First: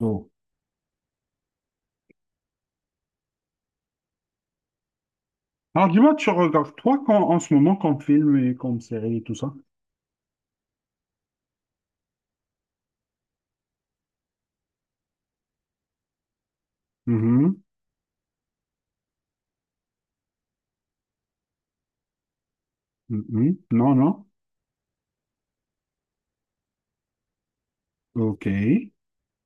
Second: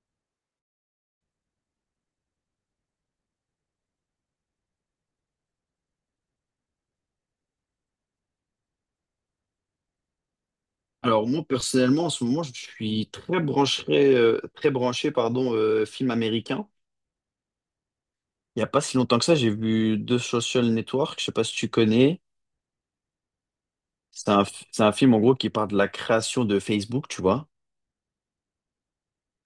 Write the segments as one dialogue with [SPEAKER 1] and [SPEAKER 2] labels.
[SPEAKER 1] Oh. Alors dis-moi, tu regardes toi quand, en ce moment comme film et comme série et tout ça?
[SPEAKER 2] Alors moi personnellement en ce moment je suis très branché pardon film américain.
[SPEAKER 1] Mhm,
[SPEAKER 2] Il n'y a pas si longtemps que ça, j'ai vu The Social Network, je sais pas si tu connais.
[SPEAKER 1] mhm. Non, non.
[SPEAKER 2] C'est un, c'est un film en gros qui parle de la création de Facebook, tu vois.
[SPEAKER 1] Ok.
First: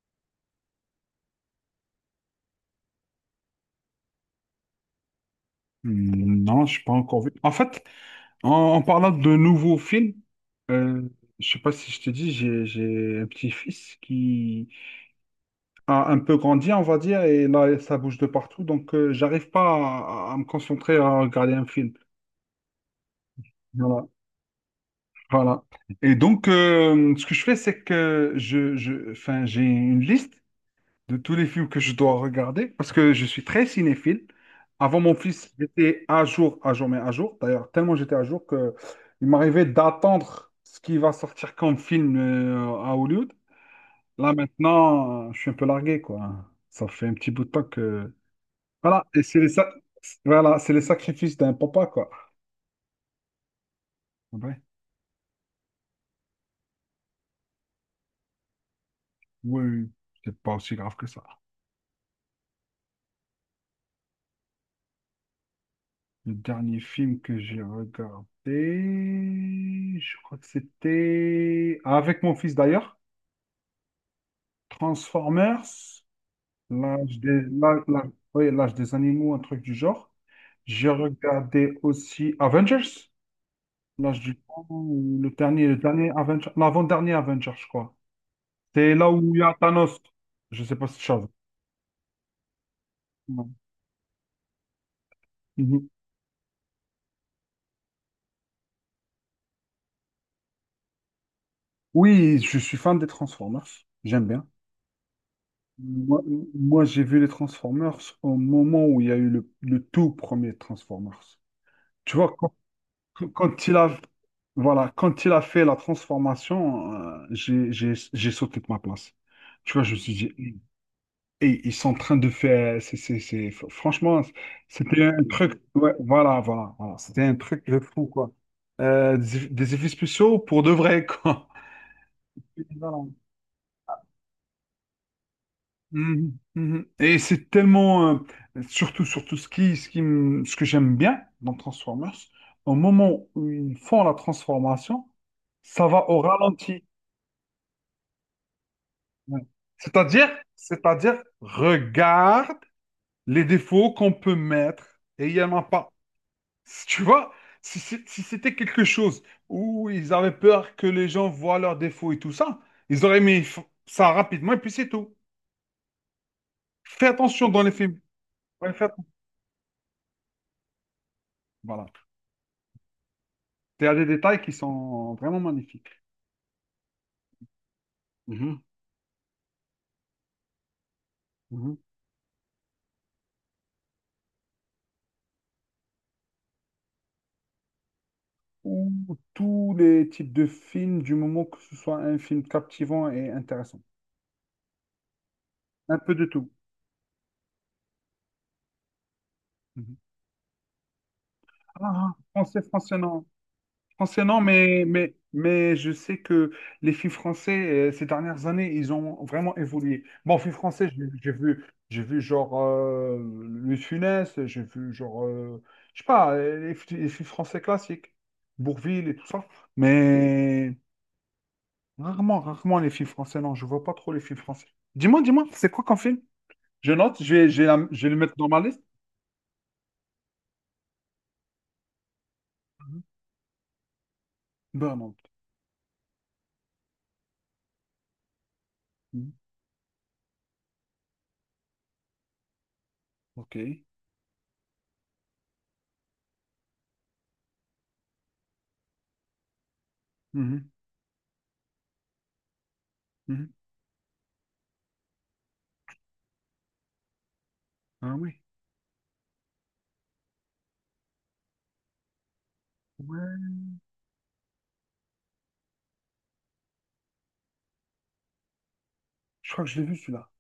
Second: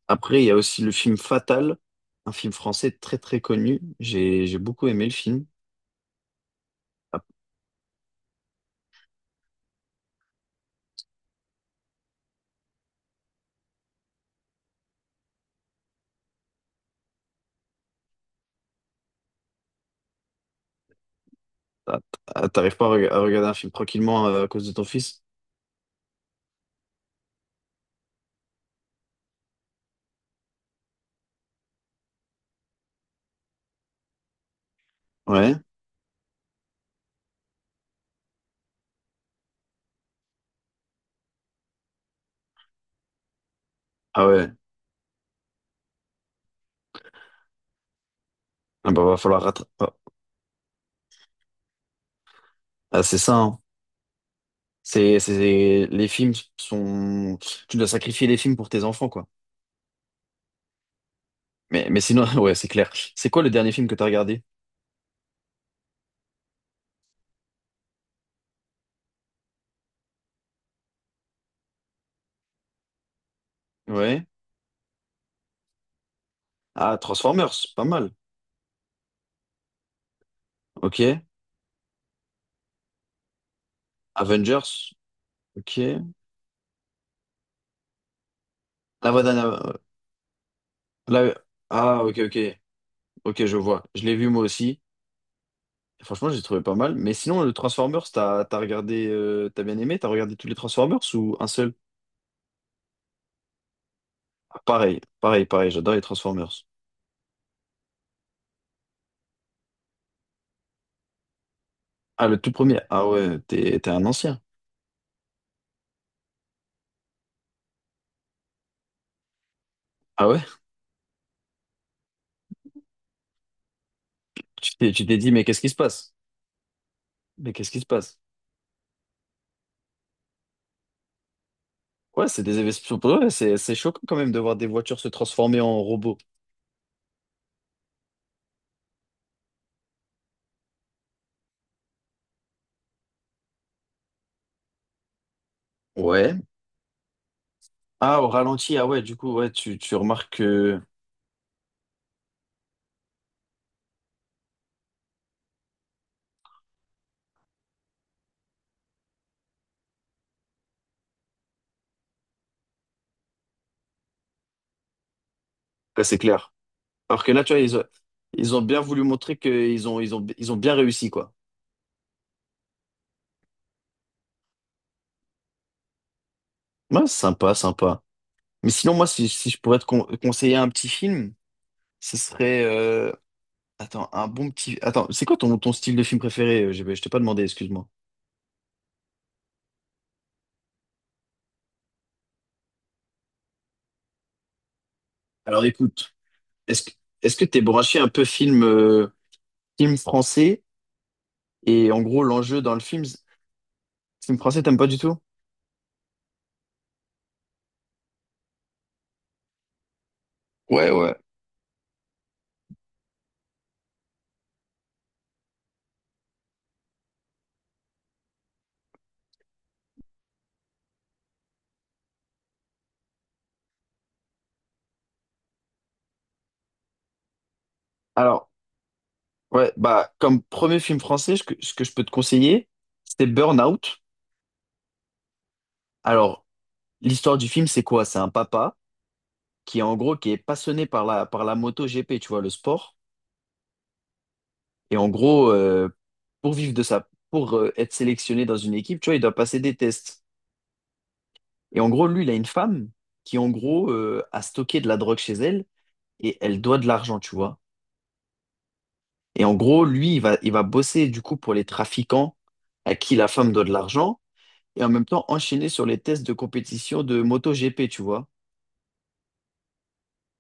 [SPEAKER 2] Après, il y a aussi le film Fatal, un film français très très connu. J'ai beaucoup aimé le film.
[SPEAKER 1] Mm, non, je pas
[SPEAKER 2] Ah,
[SPEAKER 1] encore vu. En fait, en, en parlant de nouveaux films, euh, je sais pas si je te dis, j'ai un petit-fils qui a un peu grandi, on va dire, et là, ça bouge de partout, donc j'arrive pas à me concentrer à regarder un film.
[SPEAKER 2] ah, ah, t'arrives pas à regarder un film
[SPEAKER 1] Voilà.
[SPEAKER 2] tranquillement à cause de ton fils?
[SPEAKER 1] Voilà. Et donc, ce que je fais, c'est que enfin, j'ai une liste de tous les films que je dois regarder, parce que je suis très cinéphile. Avant mon fils,
[SPEAKER 2] Ouais.
[SPEAKER 1] j'étais à jour, mais à jour. D'ailleurs, tellement j'étais à jour que il m'arrivait d'attendre ce qui va sortir comme film à Hollywood.
[SPEAKER 2] Ah
[SPEAKER 1] Là,
[SPEAKER 2] ouais.
[SPEAKER 1] maintenant, je suis un peu largué, quoi. Ça fait un petit bout de temps que.
[SPEAKER 2] Ah bah
[SPEAKER 1] Voilà,
[SPEAKER 2] va
[SPEAKER 1] et
[SPEAKER 2] falloir rattraper.
[SPEAKER 1] voilà, c'est les sacrifices d'un papa, quoi.
[SPEAKER 2] Ah, c'est ça, hein.
[SPEAKER 1] Ouais.
[SPEAKER 2] C'est, les films sont, tu dois sacrifier les films pour tes enfants, quoi.
[SPEAKER 1] Oui, oui. C'est pas aussi grave que ça.
[SPEAKER 2] Mais sinon, ouais, c'est clair. C'est quoi le dernier film que t'as regardé?
[SPEAKER 1] Le dernier film que j'ai regardé, je crois que c'était, avec mon fils, d'ailleurs.
[SPEAKER 2] Ouais.
[SPEAKER 1] Transformers,
[SPEAKER 2] Ah,
[SPEAKER 1] l'âge des,
[SPEAKER 2] Transformers,
[SPEAKER 1] l'âge-
[SPEAKER 2] pas
[SPEAKER 1] l'âge-
[SPEAKER 2] mal.
[SPEAKER 1] oui, l'âge des animaux, un truc du genre. J'ai
[SPEAKER 2] Ok.
[SPEAKER 1] regardé aussi Avengers, l'âge du temps,
[SPEAKER 2] Avengers,
[SPEAKER 1] ou le dernier, le
[SPEAKER 2] ok.
[SPEAKER 1] dernier Avenger, l'avant-dernier Avenger, je crois. C'est
[SPEAKER 2] La
[SPEAKER 1] là
[SPEAKER 2] voix
[SPEAKER 1] où
[SPEAKER 2] d'un,
[SPEAKER 1] il y a
[SPEAKER 2] av-
[SPEAKER 1] Thanos. Je sais pas si tu as vu.
[SPEAKER 2] la- ah, ok, ok. Ok,
[SPEAKER 1] Non.
[SPEAKER 2] je vois. Je l'ai vu moi aussi.
[SPEAKER 1] Mhm.
[SPEAKER 2] Franchement, j'ai trouvé pas mal. Mais sinon, le Transformers, t'as regardé, t'as bien aimé? T'as regardé tous les Transformers ou un seul?
[SPEAKER 1] Oui, je suis fan des Transformers. J'aime bien.
[SPEAKER 2] Ah, pareil, pareil, pareil. J'adore les
[SPEAKER 1] Moi,
[SPEAKER 2] Transformers.
[SPEAKER 1] moi, j'ai vu les Transformers au moment où il y a eu le tout premier Transformers. Tu
[SPEAKER 2] Ah,
[SPEAKER 1] vois,
[SPEAKER 2] le tout premier. Ah ouais,
[SPEAKER 1] Quand il
[SPEAKER 2] t'es
[SPEAKER 1] a,
[SPEAKER 2] un ancien.
[SPEAKER 1] voilà, quand il a fait la transformation, j'ai sauté de ma place. Tu vois, je me suis
[SPEAKER 2] Ah
[SPEAKER 1] dit,
[SPEAKER 2] ouais?
[SPEAKER 1] et ils sont en train de faire, franchement,
[SPEAKER 2] Tu t'es,
[SPEAKER 1] c'était
[SPEAKER 2] tu t'es
[SPEAKER 1] un
[SPEAKER 2] dit, mais
[SPEAKER 1] truc,
[SPEAKER 2] qu'est-ce qui se
[SPEAKER 1] ouais,
[SPEAKER 2] passe?
[SPEAKER 1] voilà, voilà, voilà, c'était un
[SPEAKER 2] Mais
[SPEAKER 1] truc
[SPEAKER 2] qu'est-ce
[SPEAKER 1] de
[SPEAKER 2] qui se
[SPEAKER 1] fou,
[SPEAKER 2] passe?
[SPEAKER 1] quoi. Des effets spéciaux pour de vrai, quoi.
[SPEAKER 2] Ouais, c'est des effets.
[SPEAKER 1] Voilà.
[SPEAKER 2] Ouais, c'est choquant quand même de voir des voitures se transformer en robots.
[SPEAKER 1] Mhm, mhm. Et c'est tellement, surtout, surtout ce que j'aime bien dans Transformers, au moment où ils font la transformation, ça va au
[SPEAKER 2] Ouais.
[SPEAKER 1] ralenti.
[SPEAKER 2] Ah, au ralenti, ah ouais, du coup,
[SPEAKER 1] Ouais.
[SPEAKER 2] ouais, tu
[SPEAKER 1] C'est-à-dire,
[SPEAKER 2] remarques que.
[SPEAKER 1] c'est-à-dire, regarde les défauts qu'on peut mettre et il n'y en a pas. Si, tu vois, si c'était quelque chose où ils avaient peur que les gens voient leurs défauts et tout ça, ils auraient mis ça rapidement et puis c'est tout.
[SPEAKER 2] Ouais, c'est clair.
[SPEAKER 1] Fais
[SPEAKER 2] Alors que là,
[SPEAKER 1] attention
[SPEAKER 2] tu vois,
[SPEAKER 1] dans les
[SPEAKER 2] ils ont,
[SPEAKER 1] films.
[SPEAKER 2] ils ont
[SPEAKER 1] Ouais,
[SPEAKER 2] bien
[SPEAKER 1] fais
[SPEAKER 2] voulu
[SPEAKER 1] attention.
[SPEAKER 2] montrer qu'ils ont bien réussi, quoi.
[SPEAKER 1] Voilà. Il y a des détails qui sont vraiment magnifiques.
[SPEAKER 2] Ouais, sympa, sympa.
[SPEAKER 1] Mhm,
[SPEAKER 2] Mais sinon, moi, si je pourrais te conseiller un petit film,
[SPEAKER 1] mhm.
[SPEAKER 2] ce serait attends, un bon petit. Attends, c'est quoi ton style de film préféré? GB, je t'ai pas demandé, excuse-moi.
[SPEAKER 1] Ou tous les types de films, du moment que ce soit un film captivant et intéressant.
[SPEAKER 2] Alors
[SPEAKER 1] Un peu
[SPEAKER 2] écoute,
[SPEAKER 1] de tout.
[SPEAKER 2] est-ce que est-ce que t'es branché un peu film, film
[SPEAKER 1] Mhm.
[SPEAKER 2] français? Et en
[SPEAKER 1] Ah,
[SPEAKER 2] gros,
[SPEAKER 1] français,
[SPEAKER 2] l'enjeu dans le
[SPEAKER 1] français,
[SPEAKER 2] film, c'est,
[SPEAKER 1] non. Français,
[SPEAKER 2] film
[SPEAKER 1] non,
[SPEAKER 2] français, t'aimes
[SPEAKER 1] mais,
[SPEAKER 2] pas du
[SPEAKER 1] mais,
[SPEAKER 2] tout?
[SPEAKER 1] mais je sais que les films français, ces dernières années, ils ont vraiment évolué. Bon, films français,
[SPEAKER 2] Ouais,
[SPEAKER 1] j'ai
[SPEAKER 2] ouais.
[SPEAKER 1] j'ai vu, j'ai vu genre Louis de Funès, j'ai vu genre, je sais pas, les films français classiques, Bourvil et tout ça. Mais rarement, rarement les films français, non, je vois pas trop les films français. Dis-moi, dis-moi, c'est quoi qu'un film? Je note, je vais le mettre dans
[SPEAKER 2] Alors,
[SPEAKER 1] ma liste.
[SPEAKER 2] ouais, bah, comme premier film français, ce que je peux te conseiller,
[SPEAKER 1] Mhm.
[SPEAKER 2] c'est Burnout.
[SPEAKER 1] Burnout.
[SPEAKER 2] Alors, l'histoire du film, c'est quoi? C'est un papa
[SPEAKER 1] Mhm.
[SPEAKER 2] qui, en gros, qui est passionné par la moto GP, tu vois, le sport.
[SPEAKER 1] Ok.
[SPEAKER 2] Et en gros, pour vivre de ça, pour être sélectionné dans une équipe, tu vois, il doit passer des tests.
[SPEAKER 1] Mhm.
[SPEAKER 2] Et en gros, lui, il a une femme qui, en
[SPEAKER 1] Mhm.
[SPEAKER 2] gros, a stocké de la drogue chez elle et elle doit de l'argent, tu vois.
[SPEAKER 1] Ah oui.
[SPEAKER 2] Et en gros, lui, il va bosser du coup pour les trafiquants à qui la femme
[SPEAKER 1] Ouais.
[SPEAKER 2] doit de l'argent et en même temps enchaîner sur les tests de compétition de MotoGP, tu vois.
[SPEAKER 1] Je crois que je l'ai vu celui-là.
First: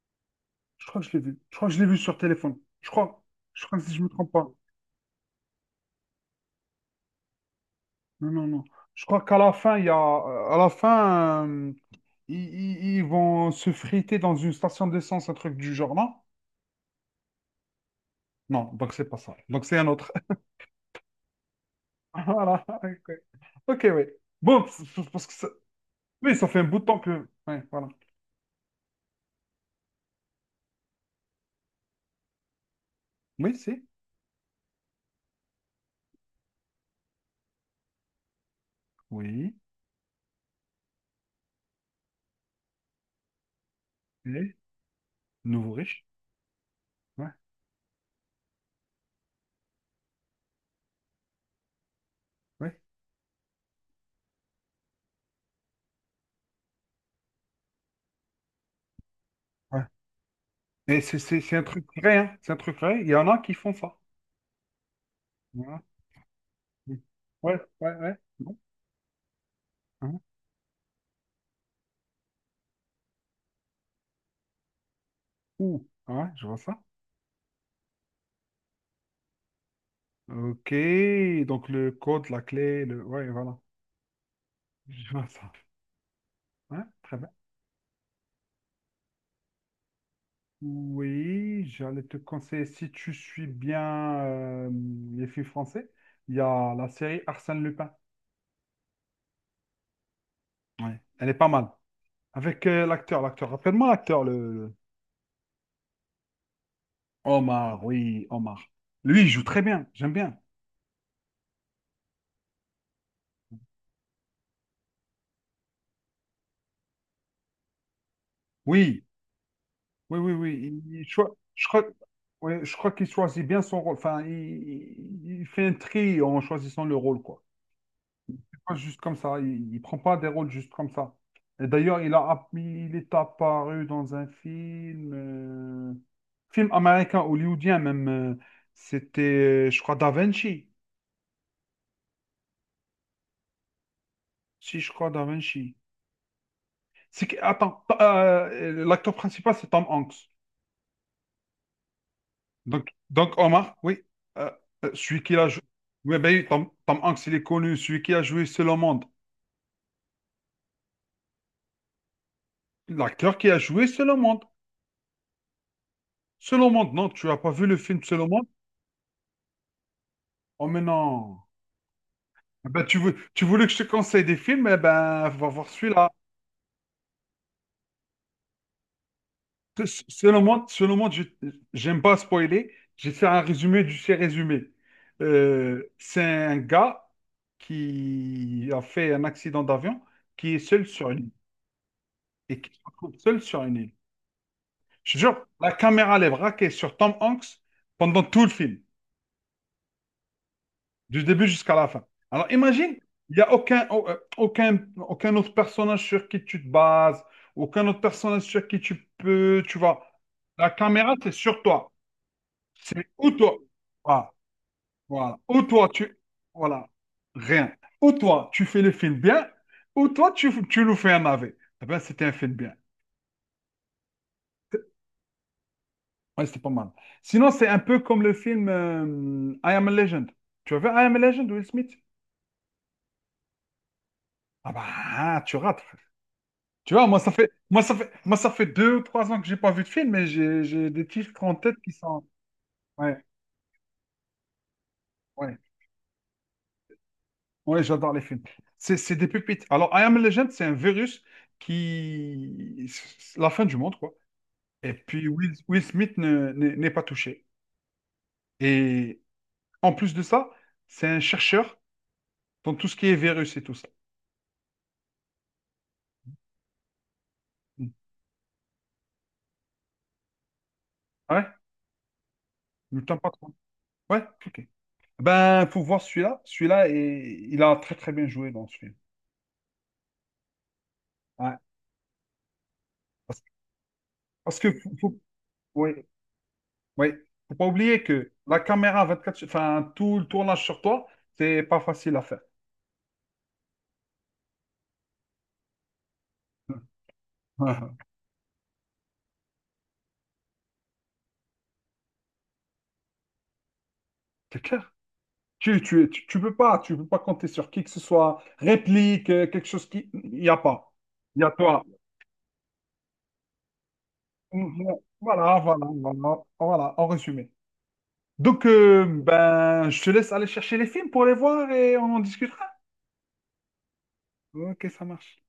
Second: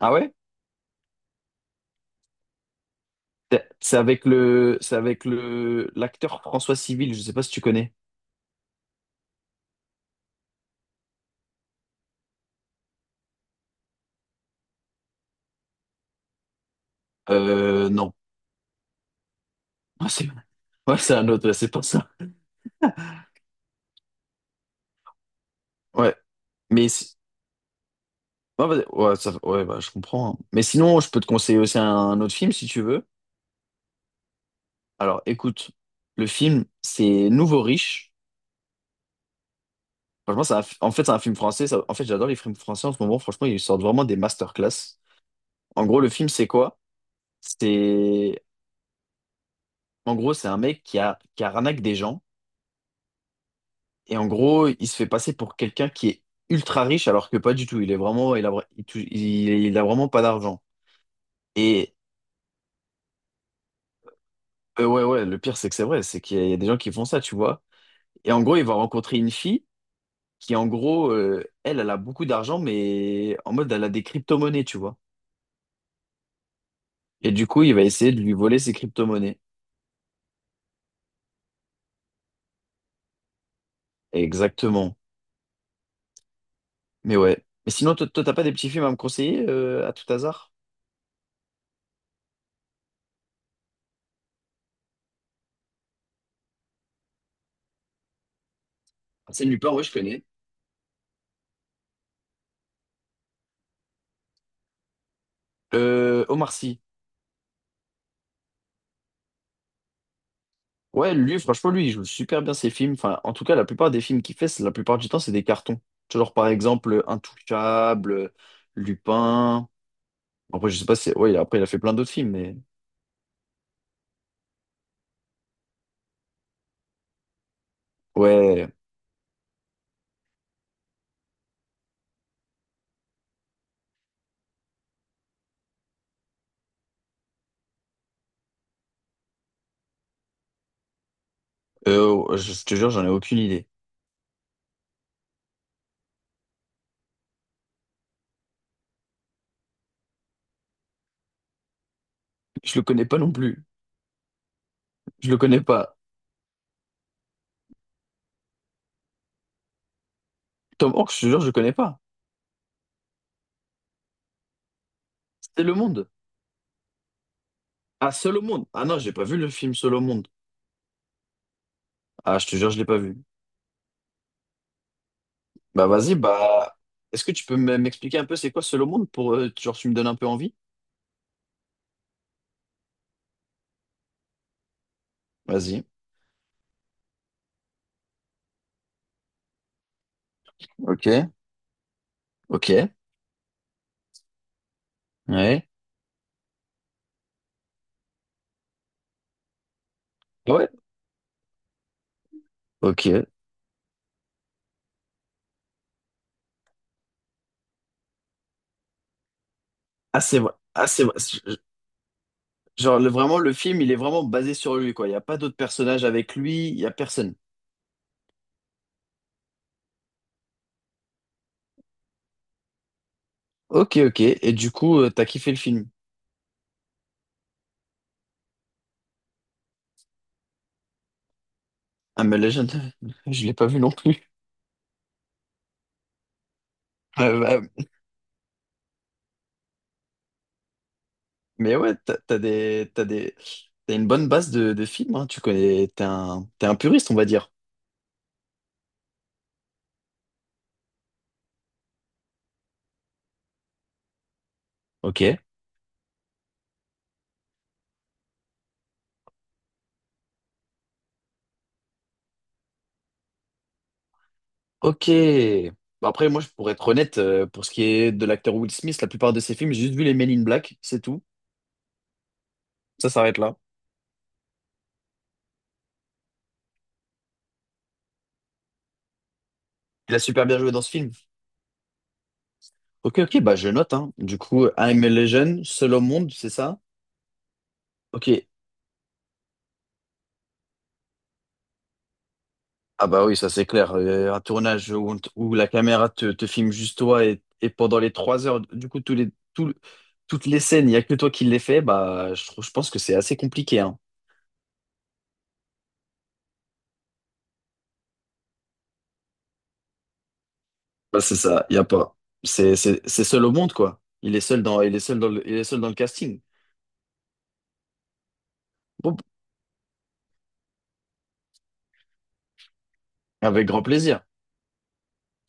[SPEAKER 2] Ah ouais?
[SPEAKER 1] Je crois que je l'ai vu. Je crois que je l'ai vu sur téléphone. Je crois. Je
[SPEAKER 2] C'est
[SPEAKER 1] crois que si
[SPEAKER 2] c'est
[SPEAKER 1] je me
[SPEAKER 2] avec
[SPEAKER 1] trompe pas.
[SPEAKER 2] le, c'est avec le, l'acteur François Civil, je sais pas si tu connais.
[SPEAKER 1] Non, non, non. Je crois qu'à la fin, il y a, à la fin, ils vont se friter dans une station d'essence, un truc du genre, non?
[SPEAKER 2] Non.
[SPEAKER 1] Non, donc c'est pas ça. Donc c'est un
[SPEAKER 2] Ah,
[SPEAKER 1] autre.
[SPEAKER 2] c'est, ouais, c'est un autre, ouais, c'est pas ça.
[SPEAKER 1] Voilà. Ok, ok, oui. Bon, parce que ça.
[SPEAKER 2] Ouais.
[SPEAKER 1] Oui, ça fait un bout de
[SPEAKER 2] Mais,
[SPEAKER 1] temps que. Ouais, voilà.
[SPEAKER 2] ouais, vas-y. Ouais, ouais, bah, je comprends, hein. Mais sinon, je peux te conseiller aussi un, autre film si tu veux.
[SPEAKER 1] Oui, c'est.
[SPEAKER 2] Alors, écoute, le film, c'est Nouveau Riche.
[SPEAKER 1] Oui.
[SPEAKER 2] Franchement, en fait, c'est un film français. En fait, j'adore les films français en ce moment. Franchement, ils sortent vraiment des
[SPEAKER 1] Et
[SPEAKER 2] masterclass.
[SPEAKER 1] nouveau
[SPEAKER 2] En gros,
[SPEAKER 1] riche.
[SPEAKER 2] le film, c'est quoi?
[SPEAKER 1] Ouais,
[SPEAKER 2] C'est, en gros, c'est un mec qui arnaque des gens.
[SPEAKER 1] ouais,
[SPEAKER 2] Et en gros, il se fait passer pour quelqu'un qui est ultra riche, alors que pas du tout. Il est vraiment, il a
[SPEAKER 1] ouais.
[SPEAKER 2] vraiment pas d'argent.
[SPEAKER 1] Et c'est un truc
[SPEAKER 2] Et,
[SPEAKER 1] vrai, hein. C'est un truc vrai. Il y en a qui font ça.
[SPEAKER 2] ouais, ouais, le pire, c'est que
[SPEAKER 1] Voilà.
[SPEAKER 2] c'est vrai. C'est qu'il y a des gens qui
[SPEAKER 1] Oui.
[SPEAKER 2] font ça, tu
[SPEAKER 1] Ouais,
[SPEAKER 2] vois.
[SPEAKER 1] ouais, ouais.
[SPEAKER 2] Et en
[SPEAKER 1] Bon.
[SPEAKER 2] gros, il va rencontrer une fille
[SPEAKER 1] Hein.
[SPEAKER 2] qui, en gros, elle a beaucoup d'argent, mais en mode, elle a des crypto-monnaies, tu vois.
[SPEAKER 1] Ouh, ouais, je vois ça.
[SPEAKER 2] Et du coup, il va essayer de lui voler ses crypto-monnaies.
[SPEAKER 1] Ok, donc le code, la clé, le. Ouais, voilà,
[SPEAKER 2] Exactement.
[SPEAKER 1] je vois ça. Ouais, très
[SPEAKER 2] Mais
[SPEAKER 1] bien.
[SPEAKER 2] ouais. Mais sinon, toi, t'as pas des petits films à me conseiller à tout hasard?
[SPEAKER 1] Oui, j'allais te conseiller, si tu suis bien les films français, il y a la série Arsène Lupin.
[SPEAKER 2] Arsène Lupin, ouais, je connais.
[SPEAKER 1] Ouais, elle est pas mal. Avec l'acteur, rappelle-moi l'acteur, le.
[SPEAKER 2] Omar Sy.
[SPEAKER 1] Omar, oui, Omar. Lui, il joue très bien, j'aime bien.
[SPEAKER 2] Ouais, lui, franchement, lui, il joue super bien ses films. Enfin, en tout cas, la plupart des films qu'il fait, la plupart du temps, c'est des cartons. Tu vois, genre, par exemple, Intouchable,
[SPEAKER 1] Oui,
[SPEAKER 2] Lupin.
[SPEAKER 1] oui, oui,
[SPEAKER 2] Après, je
[SPEAKER 1] oui.
[SPEAKER 2] sais
[SPEAKER 1] il-
[SPEAKER 2] pas
[SPEAKER 1] il
[SPEAKER 2] si.
[SPEAKER 1] choi-
[SPEAKER 2] Ouais, après, il a
[SPEAKER 1] je
[SPEAKER 2] fait
[SPEAKER 1] crois,
[SPEAKER 2] plein d'autres films, mais.
[SPEAKER 1] ouais, je crois qu'il choisit bien son rôle. Enfin, il fait un tri en choisissant le rôle, quoi.
[SPEAKER 2] Ouais.
[SPEAKER 1] Pas juste comme ça. Il prend pas des rôles juste comme ça. Et d'ailleurs, il est apparu dans un film, film américain, hollywoodien même. C'était, je crois, Da Vinci.
[SPEAKER 2] Euh, oh, je te jure, j'en ai aucune idée.
[SPEAKER 1] Si, je crois, Da Vinci. Attends, l'acteur principal, c'est Tom Hanks.
[SPEAKER 2] Je le
[SPEAKER 1] Donc,
[SPEAKER 2] connais pas non
[SPEAKER 1] donc
[SPEAKER 2] plus.
[SPEAKER 1] Omar, oui, euh, celui
[SPEAKER 2] Je
[SPEAKER 1] qui
[SPEAKER 2] le
[SPEAKER 1] a
[SPEAKER 2] connais
[SPEAKER 1] joué.
[SPEAKER 2] pas.
[SPEAKER 1] Oui, ben, oui, Tom Hanks, il est connu, celui qui a joué Seul au monde.
[SPEAKER 2] Tom Hanks, je te jure, je le connais pas.
[SPEAKER 1] L'acteur qui a joué Seul au monde.
[SPEAKER 2] C'était Le Monde.
[SPEAKER 1] Seul au monde, non, tu n'as pas vu le film
[SPEAKER 2] Ah,
[SPEAKER 1] Seul au
[SPEAKER 2] Seul au
[SPEAKER 1] monde?
[SPEAKER 2] Monde. Ah non, j'ai pas vu le film Seul au Monde.
[SPEAKER 1] Oh, mais non.
[SPEAKER 2] Ah, je te
[SPEAKER 1] Ah
[SPEAKER 2] jure, je
[SPEAKER 1] Bah,
[SPEAKER 2] l'ai pas vu.
[SPEAKER 1] tu voulais que je te conseille des films, eh ben, va voir
[SPEAKER 2] Bah
[SPEAKER 1] celui-là.
[SPEAKER 2] vas-y, bah est-ce que tu peux m'expliquer un peu c'est quoi Solo Monde pour genre tu me donnes un peu envie?
[SPEAKER 1] Selon moi, j'aime pas spoiler. J'ai fait un résumé du fait résumé.
[SPEAKER 2] Vas-y.
[SPEAKER 1] C'est un gars qui a fait un accident d'avion, qui est seul
[SPEAKER 2] Ok.
[SPEAKER 1] sur une île et qui se
[SPEAKER 2] Ok.
[SPEAKER 1] retrouve seul sur une île. Je te jure,
[SPEAKER 2] Ouais.
[SPEAKER 1] la caméra elle est braquée sur Tom Hanks pendant tout le film.
[SPEAKER 2] Ah ouais.
[SPEAKER 1] Du début jusqu'à la fin. Alors imagine,
[SPEAKER 2] Ok.
[SPEAKER 1] il n'y a aucun, au- aucun, aucun autre personnage sur qui tu te bases, aucun autre personnage sur qui tu peux, tu vois.
[SPEAKER 2] Ah, c'est vrai.
[SPEAKER 1] La
[SPEAKER 2] Ah, c'est
[SPEAKER 1] caméra,
[SPEAKER 2] vrai.
[SPEAKER 1] c'est sur toi.
[SPEAKER 2] Genre
[SPEAKER 1] C'est ou
[SPEAKER 2] vraiment le
[SPEAKER 1] toi.
[SPEAKER 2] film il est vraiment
[SPEAKER 1] Voilà,
[SPEAKER 2] basé sur lui, quoi. Il y a pas
[SPEAKER 1] voilà.
[SPEAKER 2] d'autres
[SPEAKER 1] Ou toi,
[SPEAKER 2] personnages
[SPEAKER 1] tu.
[SPEAKER 2] avec lui. Il y
[SPEAKER 1] Voilà.
[SPEAKER 2] a personne.
[SPEAKER 1] Rien. Ou toi, tu fais le film bien, ou toi, tu nous fais un AV. Eh bien, c'était un film bien.
[SPEAKER 2] Ok, ok. Et du coup, t'as kiffé le film?
[SPEAKER 1] Ouais, c'était pas mal. Sinon, c'est un peu comme le film I Am a Legend. Tu as vu I Am a Legend, Will Smith?
[SPEAKER 2] Ah mais Legend, je l'ai pas vu non plus.
[SPEAKER 1] Ah bah, tu rates. Tu vois, moi, ça fait,
[SPEAKER 2] Bah,
[SPEAKER 1] moi, ça fait, moi, ça fait 2 ou 3 ans que j'ai pas vu de film, mais j'ai des titres en tête
[SPEAKER 2] mais
[SPEAKER 1] qui
[SPEAKER 2] ouais,
[SPEAKER 1] sont. Ouais,
[SPEAKER 2] t'as une bonne base de films, hein. Tu
[SPEAKER 1] ouais,
[SPEAKER 2] connais. T'es un puriste, on va dire.
[SPEAKER 1] ouais, j'adore les films. C'est des pépites. Alors, I Am Legend, c'est un virus qui. C'est la fin du monde, quoi. Et puis,
[SPEAKER 2] Ok.
[SPEAKER 1] Will Smith n'est pas touché. Et en plus de ça, c'est un chercheur dans tout ce qui est virus et tout ça.
[SPEAKER 2] Ok. Bah, après, moi, pour être honnête, pour ce qui
[SPEAKER 1] Mm.
[SPEAKER 2] est de l'acteur Will Smith, la plupart de ses films, j'ai juste vu les Men in Black, c'est tout.
[SPEAKER 1] Ouais, ne
[SPEAKER 2] Ça
[SPEAKER 1] t'en pas
[SPEAKER 2] s'arrête
[SPEAKER 1] trop.
[SPEAKER 2] là.
[SPEAKER 1] Ouais, ok. Ben, faut voir celui-là. Celui-là, il a très, très bien joué dans ce film.
[SPEAKER 2] Il a super bien joué dans ce film.
[SPEAKER 1] Ouais.
[SPEAKER 2] Ok, ok,
[SPEAKER 1] Parce,
[SPEAKER 2] bah je note, hein. Du
[SPEAKER 1] parce
[SPEAKER 2] coup,
[SPEAKER 1] que. faut-
[SPEAKER 2] I'm a
[SPEAKER 1] faut-
[SPEAKER 2] Legend,
[SPEAKER 1] oui,
[SPEAKER 2] Seul au monde, c'est ça?
[SPEAKER 1] Oui, faut pas oublier
[SPEAKER 2] Ok.
[SPEAKER 1] que la caméra 24, enfin tout le tournage sur toi, c'est pas facile à faire.
[SPEAKER 2] Ah bah oui, ça c'est clair. Un tournage où, où la caméra te filme juste toi et pendant les trois heures, du coup, tout- toutes les scènes, il n'y a que toi qui les fais, bah, je pense que c'est assez compliqué, hein.
[SPEAKER 1] C'est clair. Tu peux pas compter sur qui que ce soit, réplique, quelque chose qui, il y a pas.
[SPEAKER 2] Bah, c'est
[SPEAKER 1] Il y a
[SPEAKER 2] ça, il n'y
[SPEAKER 1] toi.
[SPEAKER 2] a pas. C'est seul au monde, quoi. Il est seul dans, il est seul dans le, il
[SPEAKER 1] Voilà,
[SPEAKER 2] est
[SPEAKER 1] voilà,
[SPEAKER 2] seul dans le casting.
[SPEAKER 1] voilà, voilà, en résumé. Donc,
[SPEAKER 2] Bon,
[SPEAKER 1] ben, je te laisse aller chercher les films pour les voir et on en discutera.
[SPEAKER 2] avec grand plaisir.
[SPEAKER 1] Ok, ça marche.